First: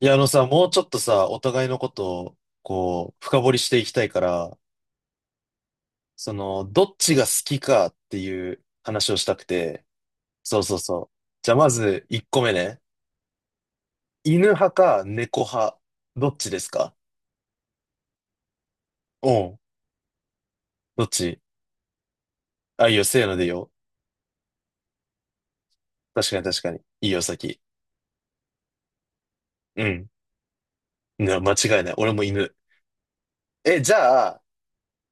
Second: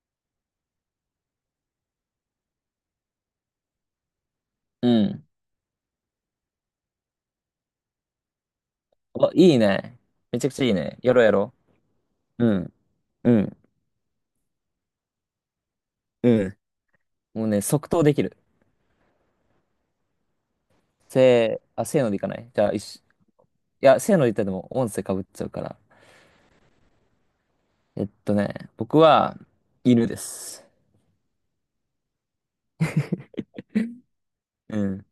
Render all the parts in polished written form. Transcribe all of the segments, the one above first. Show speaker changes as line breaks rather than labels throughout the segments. いや、あのさ、もうちょっとさ、お互いのことを、こう、深掘りしていきたいから、
うん。
その、どっちが好きかっていう話をし
お、
たく
いい
て、
ね。めちゃく
そ
ち
う
ゃいい
そう
ね。
そ
や
う。
ろうや
じ
ろ
ゃあ、まず、1個
う。
目
うん。
ね。
うん。
犬派か猫派、どっ
う
ち
ん。
ですか？
もうね、即答できる。
おうん。どっち？
せーのでいかない？じゃあ、一
あ、いい
緒。
よ、せーのでいいよ。
いや、せーので言ったらでも音声かぶっちゃうから。
確かに確かに。いいよ、先。
僕は、
う
犬
ん。
です。
ね、間違いない。俺も犬。え、じゃあ、
うん。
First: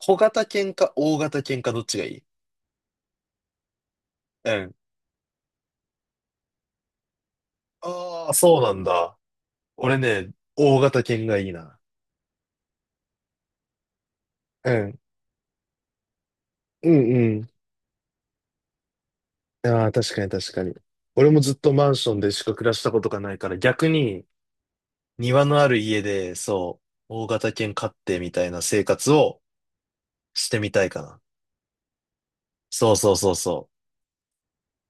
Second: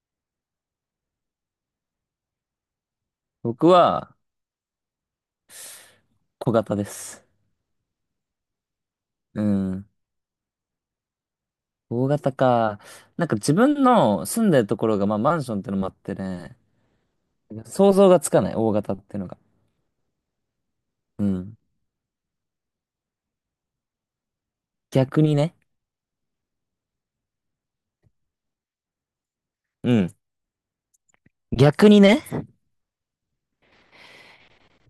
小型犬か大型犬かどっちがいい？
僕は、
うん。
小型です。
ああ、そうなんだ。
うん。
俺ね、大型犬がいいな。
大型か。なんか自分の住んでる
う
とこ
ん。
ろが、まあマンションってのもあってね、
うん、
想像がつかない、大型ってのが。
ああ、確かに確かに。
う
俺もずっ
ん。
とマンションでしか暮らしたことがないから、逆に
逆に
庭
ね。
のある家で、そう、大型犬飼ってみたいな生活を
うん。
してみたいかな。
逆にね。
そうそうそうそ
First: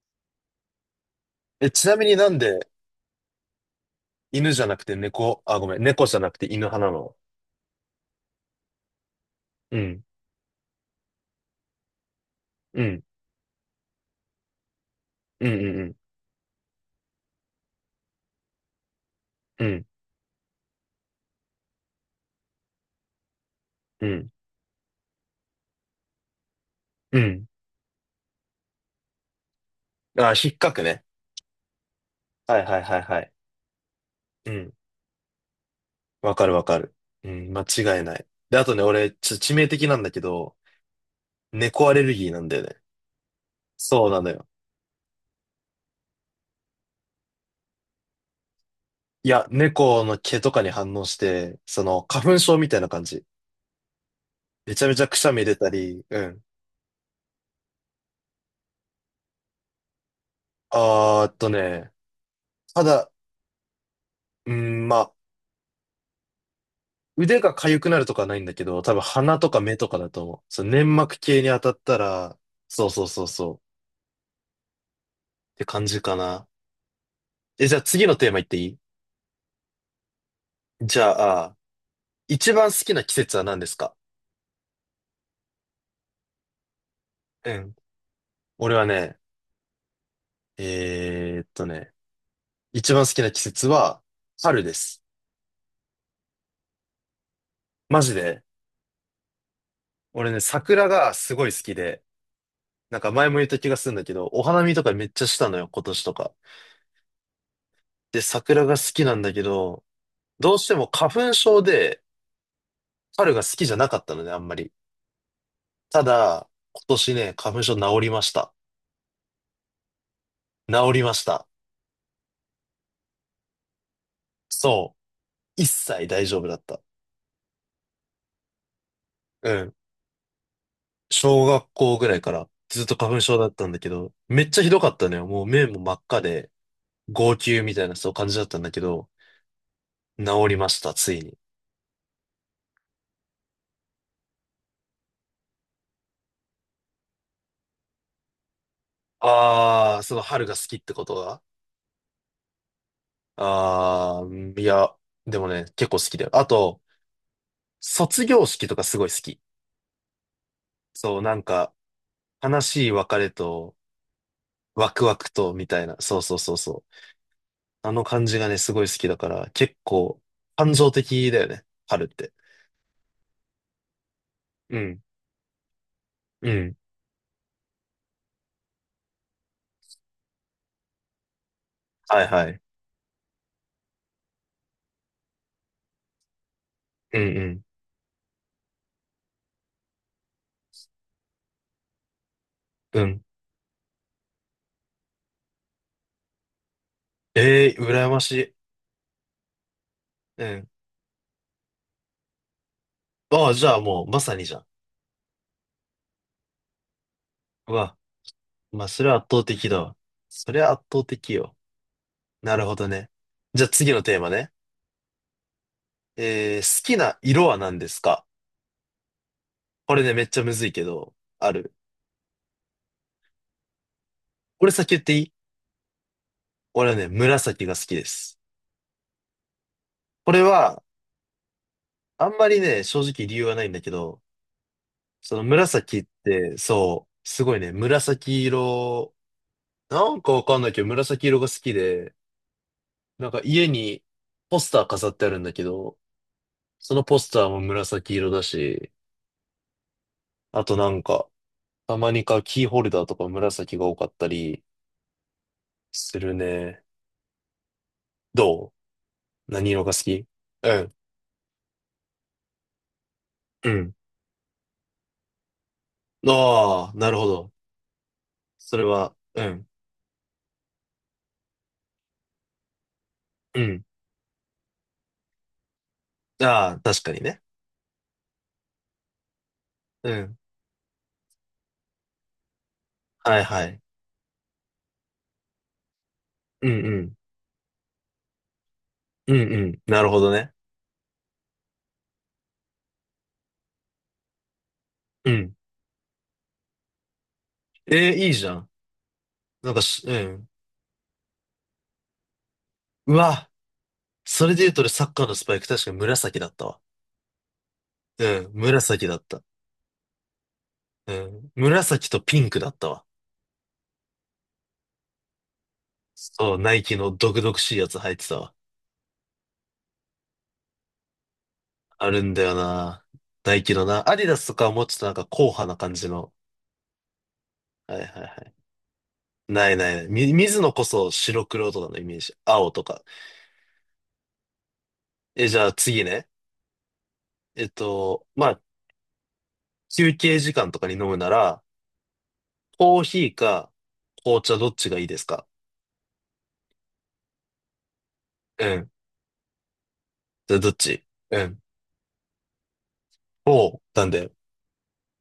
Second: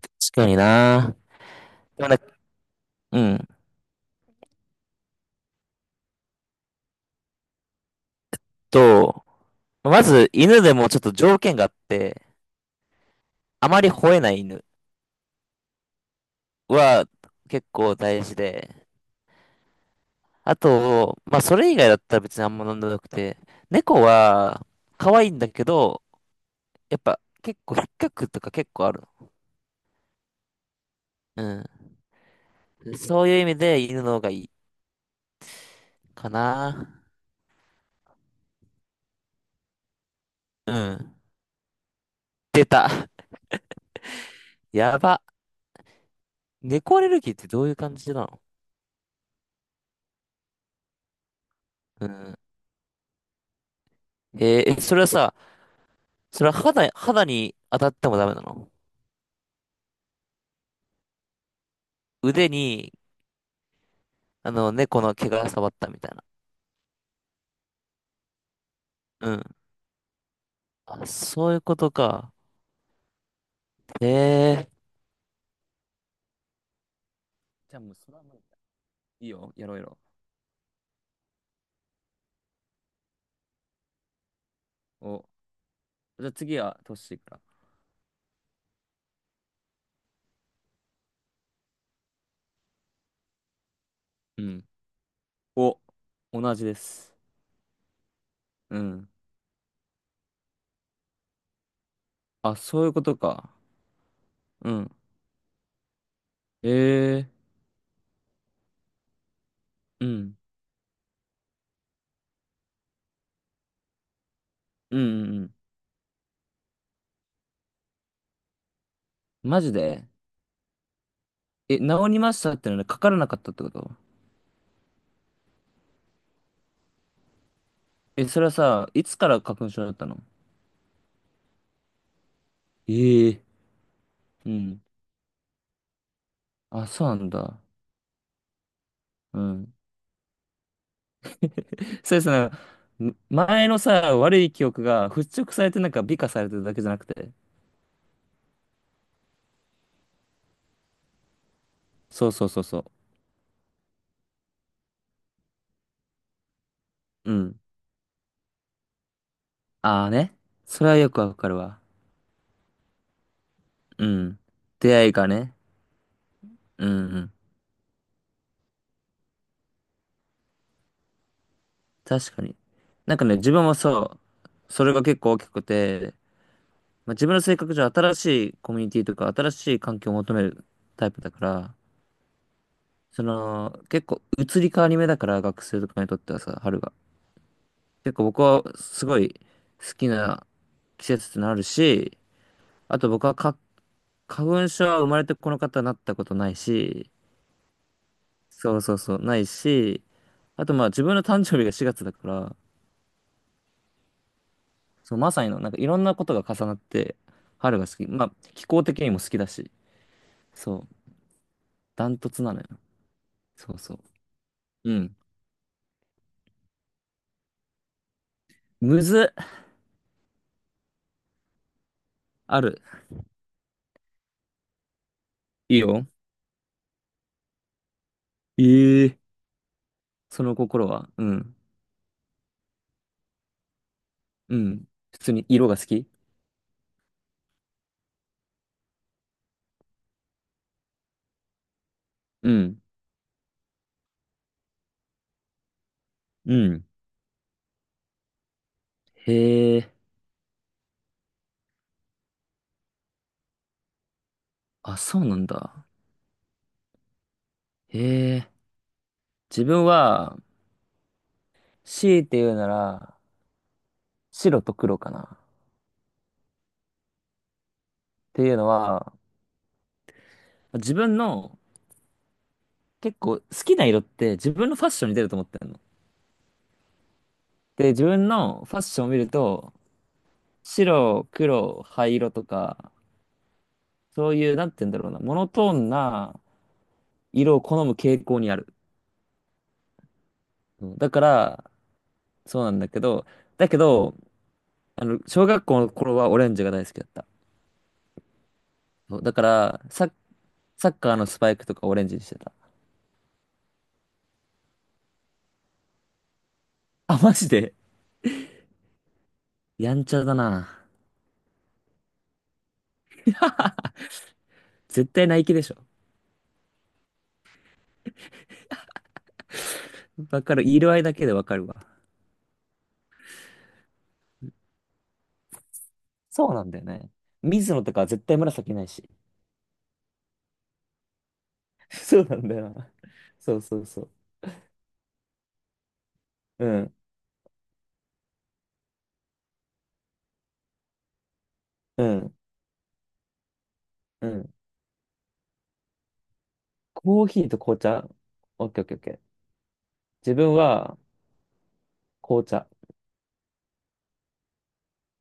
確かにな。
う。え、ちな
で
み
も
に
ね。
なんで
うん。
犬じゃなくて猫、あ、ごめん、猫じゃなくて犬派なの？
と、
うん、
まず犬でもちょっと条件があって、
うん、
あまり吠えない犬
うん、うん、
は結構大事で、
うん、
あと、まあそれ以外だったら別にあんま飲んでなくて、猫
うん、
は可愛いんだけど、やっ
う
ぱ
ん。
結構引っかくとか結構ある
ああ、引っかくね。
の。
はいはい
う
は
ん。
いは
そう
い。
いう意味で犬の方がいい
うん、
か
わかるわかる。
な。
うん、間違いない。で、あとね、俺、致命的なんだけど、
うん。
猫アレルギーなんだよ
出
ね。
た。
そうなのよ。
やば。猫アレルギーってどういう感じなの？
いや、猫の毛とかに反応して、その、
う
花
ん。
粉症みたいな感じ。
え
め
え、
ちゃめ
そ
ち
れ
ゃ
は
くしゃ
さ、
み出たり、うん。
それは肌に当たってもダメなの？
あーっとね、
腕
た
に、
だ、うん、ま
猫
あ、
の毛が触ったみたいな。
腕が痒くなるとかはないんだけど、多分
う
鼻
ん。
とか目とかだと思う。そう、粘
あ、
膜系に
そうい
当
う
たっ
こと
た
か。
ら、そうそうそうそう、っ
へえ。
て感じかな。え、じ
じ
ゃ
ゃ
あ
あもう
次
そ
の
れは
テー
も
マ
う
いっていい？
いいよ、やろうやろ
じゃあ、一番好きな季節は何ですか？
う。お、じゃあ次はトッシーから。
うん。俺はね、えーっとね、一番好きな季節は、
う
春
ん。
です。
お、同じです。
マジで。
うん。
俺ね、桜がすごい好きで、
あ、そういう
なん
こ
か
と
前も言っ
か。
た気がするんだけど、お花
う
見と
ん。
かめっちゃしたのよ、今年とか。
ええ。
で、桜が好きなんだけど、
うん。
どうしても花粉症で春が好きじゃなかったのね、あんまり。
うんうんうん。
ただ、今年ね、花粉症治りました。
マジで？
治りました。
え、治りましたってのはかからなかったってこと？
そう。一切大丈夫だった。
え、それはさ、いつから
う
花粉
ん。
症だったの？
小学校ぐらいからずっと花粉症
ええ。
だったんだけど、めっ
う
ちゃひど
ん。
かったのよ。もう目も真っ赤で、
あ、そうなん
号
だ。
泣みたいなそう感じだったんだけど、
うん。
治りました、ついに。
そうですね。前のさ、悪い記憶が払拭されてなんか美化されてるだけじゃなくて。
あー、その春が好きってことが。
そうそうそうそ
ああ、いや、でもね、結構好きだよ。あと、
う。うん。
卒業式とかすごい好き。
ああね。それはよ
そ
く
う、
わ
なん
かる
か、
わ。
悲しい別れと、
うん。
ワ
出
ク
会い
ワ
が
クと、
ね。
みたいな。そうそうそうそ
うん
う。
うん。
あの感じがね、すごい好きだから、結構、感情的だよね、春って。
確かに。なんかね、自分もそう、
う
それ
ん、
が結構大きくて、
うん、
まあ、自分の性格上新しいコミュニティとか新しい環境を求めるタイプだから、
はいはい。
その、結構移り変わり目だから、学生とかにとってはさ、春が。
うん、
結構僕はすごい好きな季節ってのあるし、あ
うん、う
と
ん。
僕はか、花粉症は生まれてこの方になったことないし、
ええー、羨ましい。
そうそうそう、ないし、
う
あ
ん。
とまあ自分の誕生日が4月だから、
ああ、じゃあもう、まさにじゃん。
そう、まさにの、なんかいろんなことが重なって、
う
春が
わ、
好き。まあ、気候
まあ、
的
それ
に
は
も
圧
好き
倒
だ
的
し、
だわ。それは圧
そ
倒
う、
的よ。
ダントツな
な
の
る
よ。
ほどね。じゃあ
そう
次
そ
の
う。
テーマね。
うん。
好きな色は何ですか？
むず、
これね、めっちゃむずいけど、ある。
ある。
俺先言っていい？
いいよ。
俺はね、紫が好きです。
ええ。
これ
その
は、
心は、うん。
あんまりね、正直理由はないんだけど、
うん。普通
その
に色が好
紫っ
き？
て、そう、すごいね、紫色、なんかわかんないけど、紫色が好きで、
うん。
なんか家にポスター飾ってあるんだけど、
うん。
そのポスターも紫色だし、
へえ。
あとなんか、たまに買うキーホルダーとか紫が多かったり
あ、そうなんだ。
するね。
へえ。
どう、
自
何色
分
が好き？
は、
うん。
強いて言うなら、
うん、
白と黒かな。っ
ああ、なるほど。
ていうの
それ
は、
は、うん。
自分の結構好
う
き
ん、
な色って自分のファッションに出ると思ってるの。
ああ、確かにね。
で、自分のファッションを見ると、
うん。
白、黒、灰色とか、
はいはい。
そういう、なんて言うんだろうな、モノトーンな
うんうん。
色を好む傾向にある。
うんうん。なるほどね。
うん。だから、そうなんだけど、だけど、
う
小
ん。
学校の頃はオレンジが大好きだった。
えー、いいじゃん。
そうだか
なんか
ら、
し、うん。
サッカーのスパイクとかオレンジにしてた。
うわ、それで言うと俺サッカーのスパイク確かに紫だったわ。
あ、マジで？
うん、紫だった。
やんちゃだな。
うん。紫とピンクだったわ。
絶対ナイキでしょ。
そう、ナイキの毒々しいやつ入ってたわ。
わかる。色合いだけでわかるわ。
あるんだよな。ナイキのな。アディダスとかはもうちょっとなんか硬派な感じの。
そうなんだよね。水野と
はい
か
はい
絶
は
対
い。
紫ないし。
ないない。水野こそ白黒と かのイメー
そう
ジ。
なんだよ
青と
な。
か。
そうそうそ
え、じゃあ次ね。
う。うん、
まあ、休憩時間とかに飲むなら、
うん、
コーヒーか
う
紅
ん。
茶どっちがいいですか？
コーヒーと紅茶？
う
オッケーオッ
ん。
ケーオッケー。自
じ
分
ゃあどっ
は
ち？うん。
紅茶。
おう、なんだよ。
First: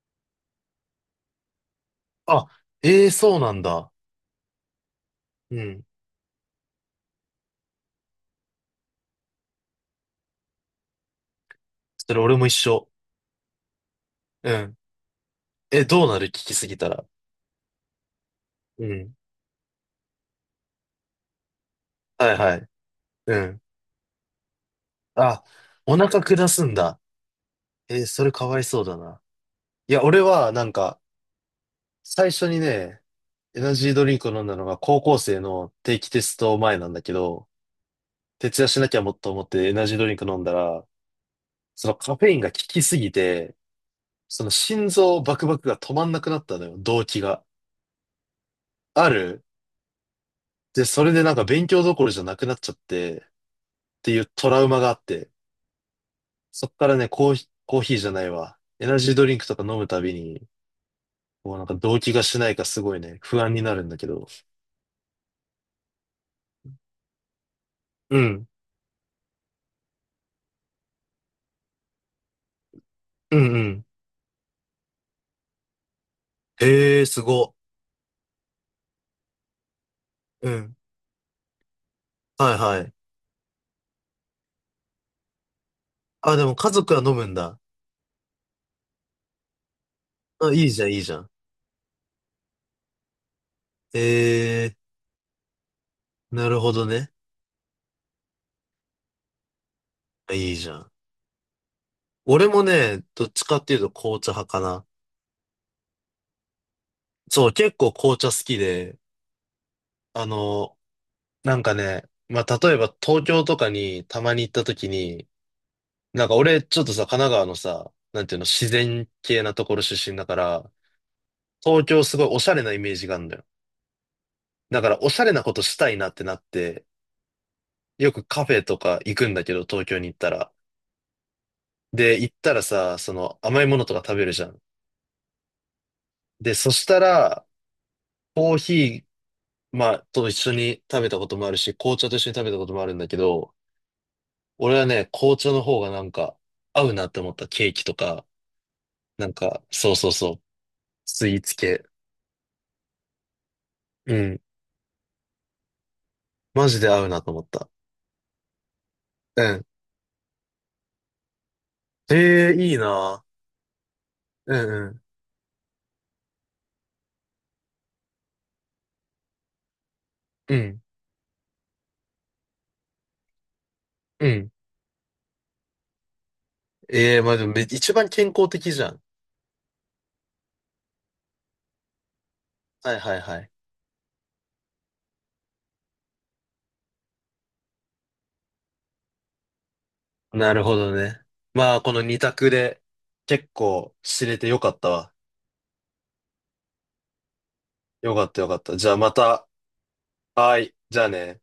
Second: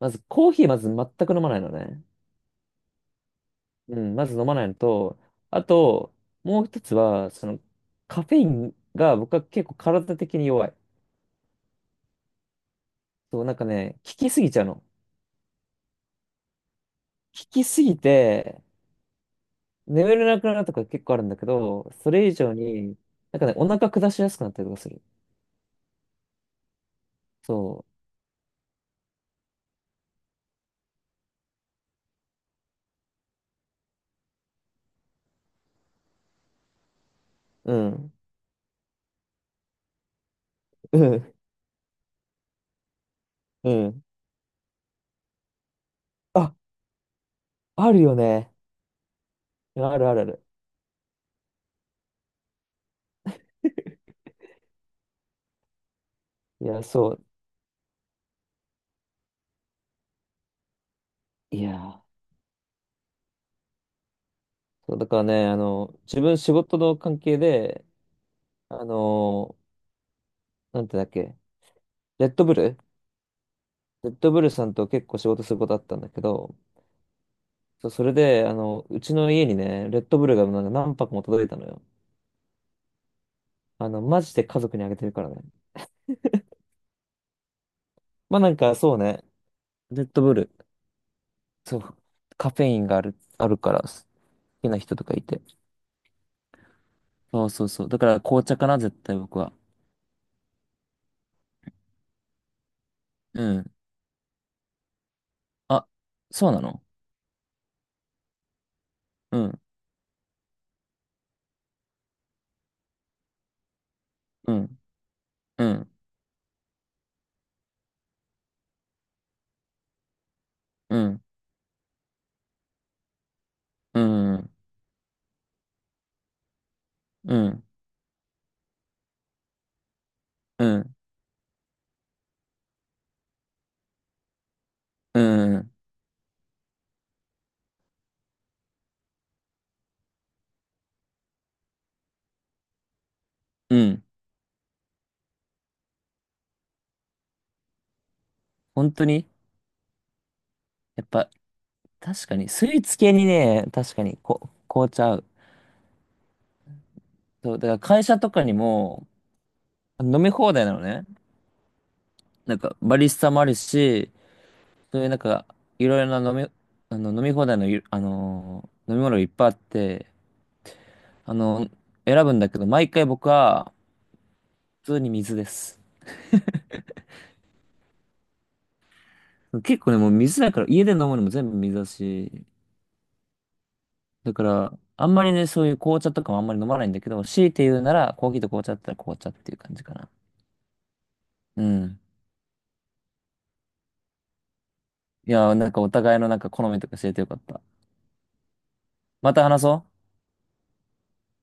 まずコーヒーまず全く飲まないのね。
あ、ええ、そうなんだ。
うん、まず飲まないのと、
う
あ
ん。
と、もう一つは、その、カフェインが僕は結構体的に弱い。
それ俺も一緒。
そう、なんかね、効きすぎ
う
ちゃう
ん。
の。効
え、どうなる、聞きすぎたら。
きすぎて、
うん。
眠れなくなるとか結構あるんだけど、それ
は
以
い
上
はい。
に、
う
なんかね、
ん。
お腹下しやすくなったりとかする。
あ、お腹下すんだ。
そ
えーそれかわいそうだな。いや、俺はなんか、最初にね、エナジードリンクを飲んだのが高校生の定期テスト前なんだけど、
う。うん。
徹夜しなきゃもっと思ってエナジードリンク飲んだら、
うん。
そのカフェインが効きすぎて、
うん。
その心臓バクバクが止まんなくなっ
あ、
たのよ、動悸が。
あるよね。
ある。
あるあるある。
で、それでなんか勉強どころじゃなくなっちゃって、っていうトラウマがあって、
い
そっ
や、
からね、
そう。
コーヒー、コーヒーじゃないわ。エナジードリンクとか飲むたびに、もう
い
なんか動
や、
悸がしないかすごいね、不安になるんだけど。
そう、だからね、自分仕事の関係で、
うん。
あの、なんてだっけ、レッドブル
うんうん。
レッドブルさんと結構仕事することあったんだけど、
へえ、すご。
そう、それで、うちの家にね、レッドブルが
う
なんか
ん。
何泊も届いたのよ。
はい。
マジで家族にあげてるからね。
あ、でも家族は飲むんだ。
まあなんか、そうね、レッドブル、
あ、いいじゃん、いいじゃん。
そう、カフェインがあるから、好きな
え
人とかいて。
ー、なるほどね。
そうそうそう。だから紅茶かな、絶対僕は。
あ、いいじゃん。俺もね、どっち
う
かっ
ん。
ていうと紅茶派かな。
あ、そうなの？
そう、結構紅茶好きで、
うん、
あの、なんかね、まあ、例えば東京とかにたまに行っ
う
た
ん、
時に、
うん、
なんか俺ちょっとさ、神奈川のさ、なんていうの、自然系なところ出身だから、
うん、
東京すごいおしゃれなイメージがあるんだよ。
うん、うん、
だからおしゃれなことしたいなってなって、
うん、
よくカフェとか行くんだけど、東京に行ったら。
うん、
で、行ったらさ、その甘いものとか食べるじゃん。
うん。
で、そしたら、コーヒー、まあ、と一緒に食べたこともあるし、紅茶と一緒に食べたこともあるんだけど、
うん。
俺はね、紅茶の方がなんか合うなって思ったケーキとか、
本当
な
に？
んか、そうそうそう、
やっ
ス
ぱ、
イーツ系。
確かに、スイーツ系にね、確か
う
に、
ん。
紅茶合う。
マジで合うなと思っ
そう、だ
た。
から会社とかにも
うん。
飲み放題なのね。
ええ、
なん
い
か、
い
バリス
な。
タもあるし、
うんう
そ
ん。
ういうなんか、いろいろな飲み、飲み放題のゆ、あのー飲み物がいっぱいあって、
うん。
あの、選ぶんだけど、毎回僕は、
うん。
普通に水です。
ええ、まあでもめ一番健康的じゃん。
結構ね、もう水だから、家で飲むのも全部水だし、
はいはいはい。
だから、あんまりね、そういう紅茶とかもあんまり飲まないんだけど、強いて言うなら、コーヒーと紅茶だったら紅茶っていう感じかな。
なるほどね。
う
まあ、こ
ん。
の二択で結構知れてよかったわ。
いやー、なんかお互いのなんか好みとか教えてよかった。
よかったよかった。じゃあま
また
た、
話そう。
はい。じゃあね。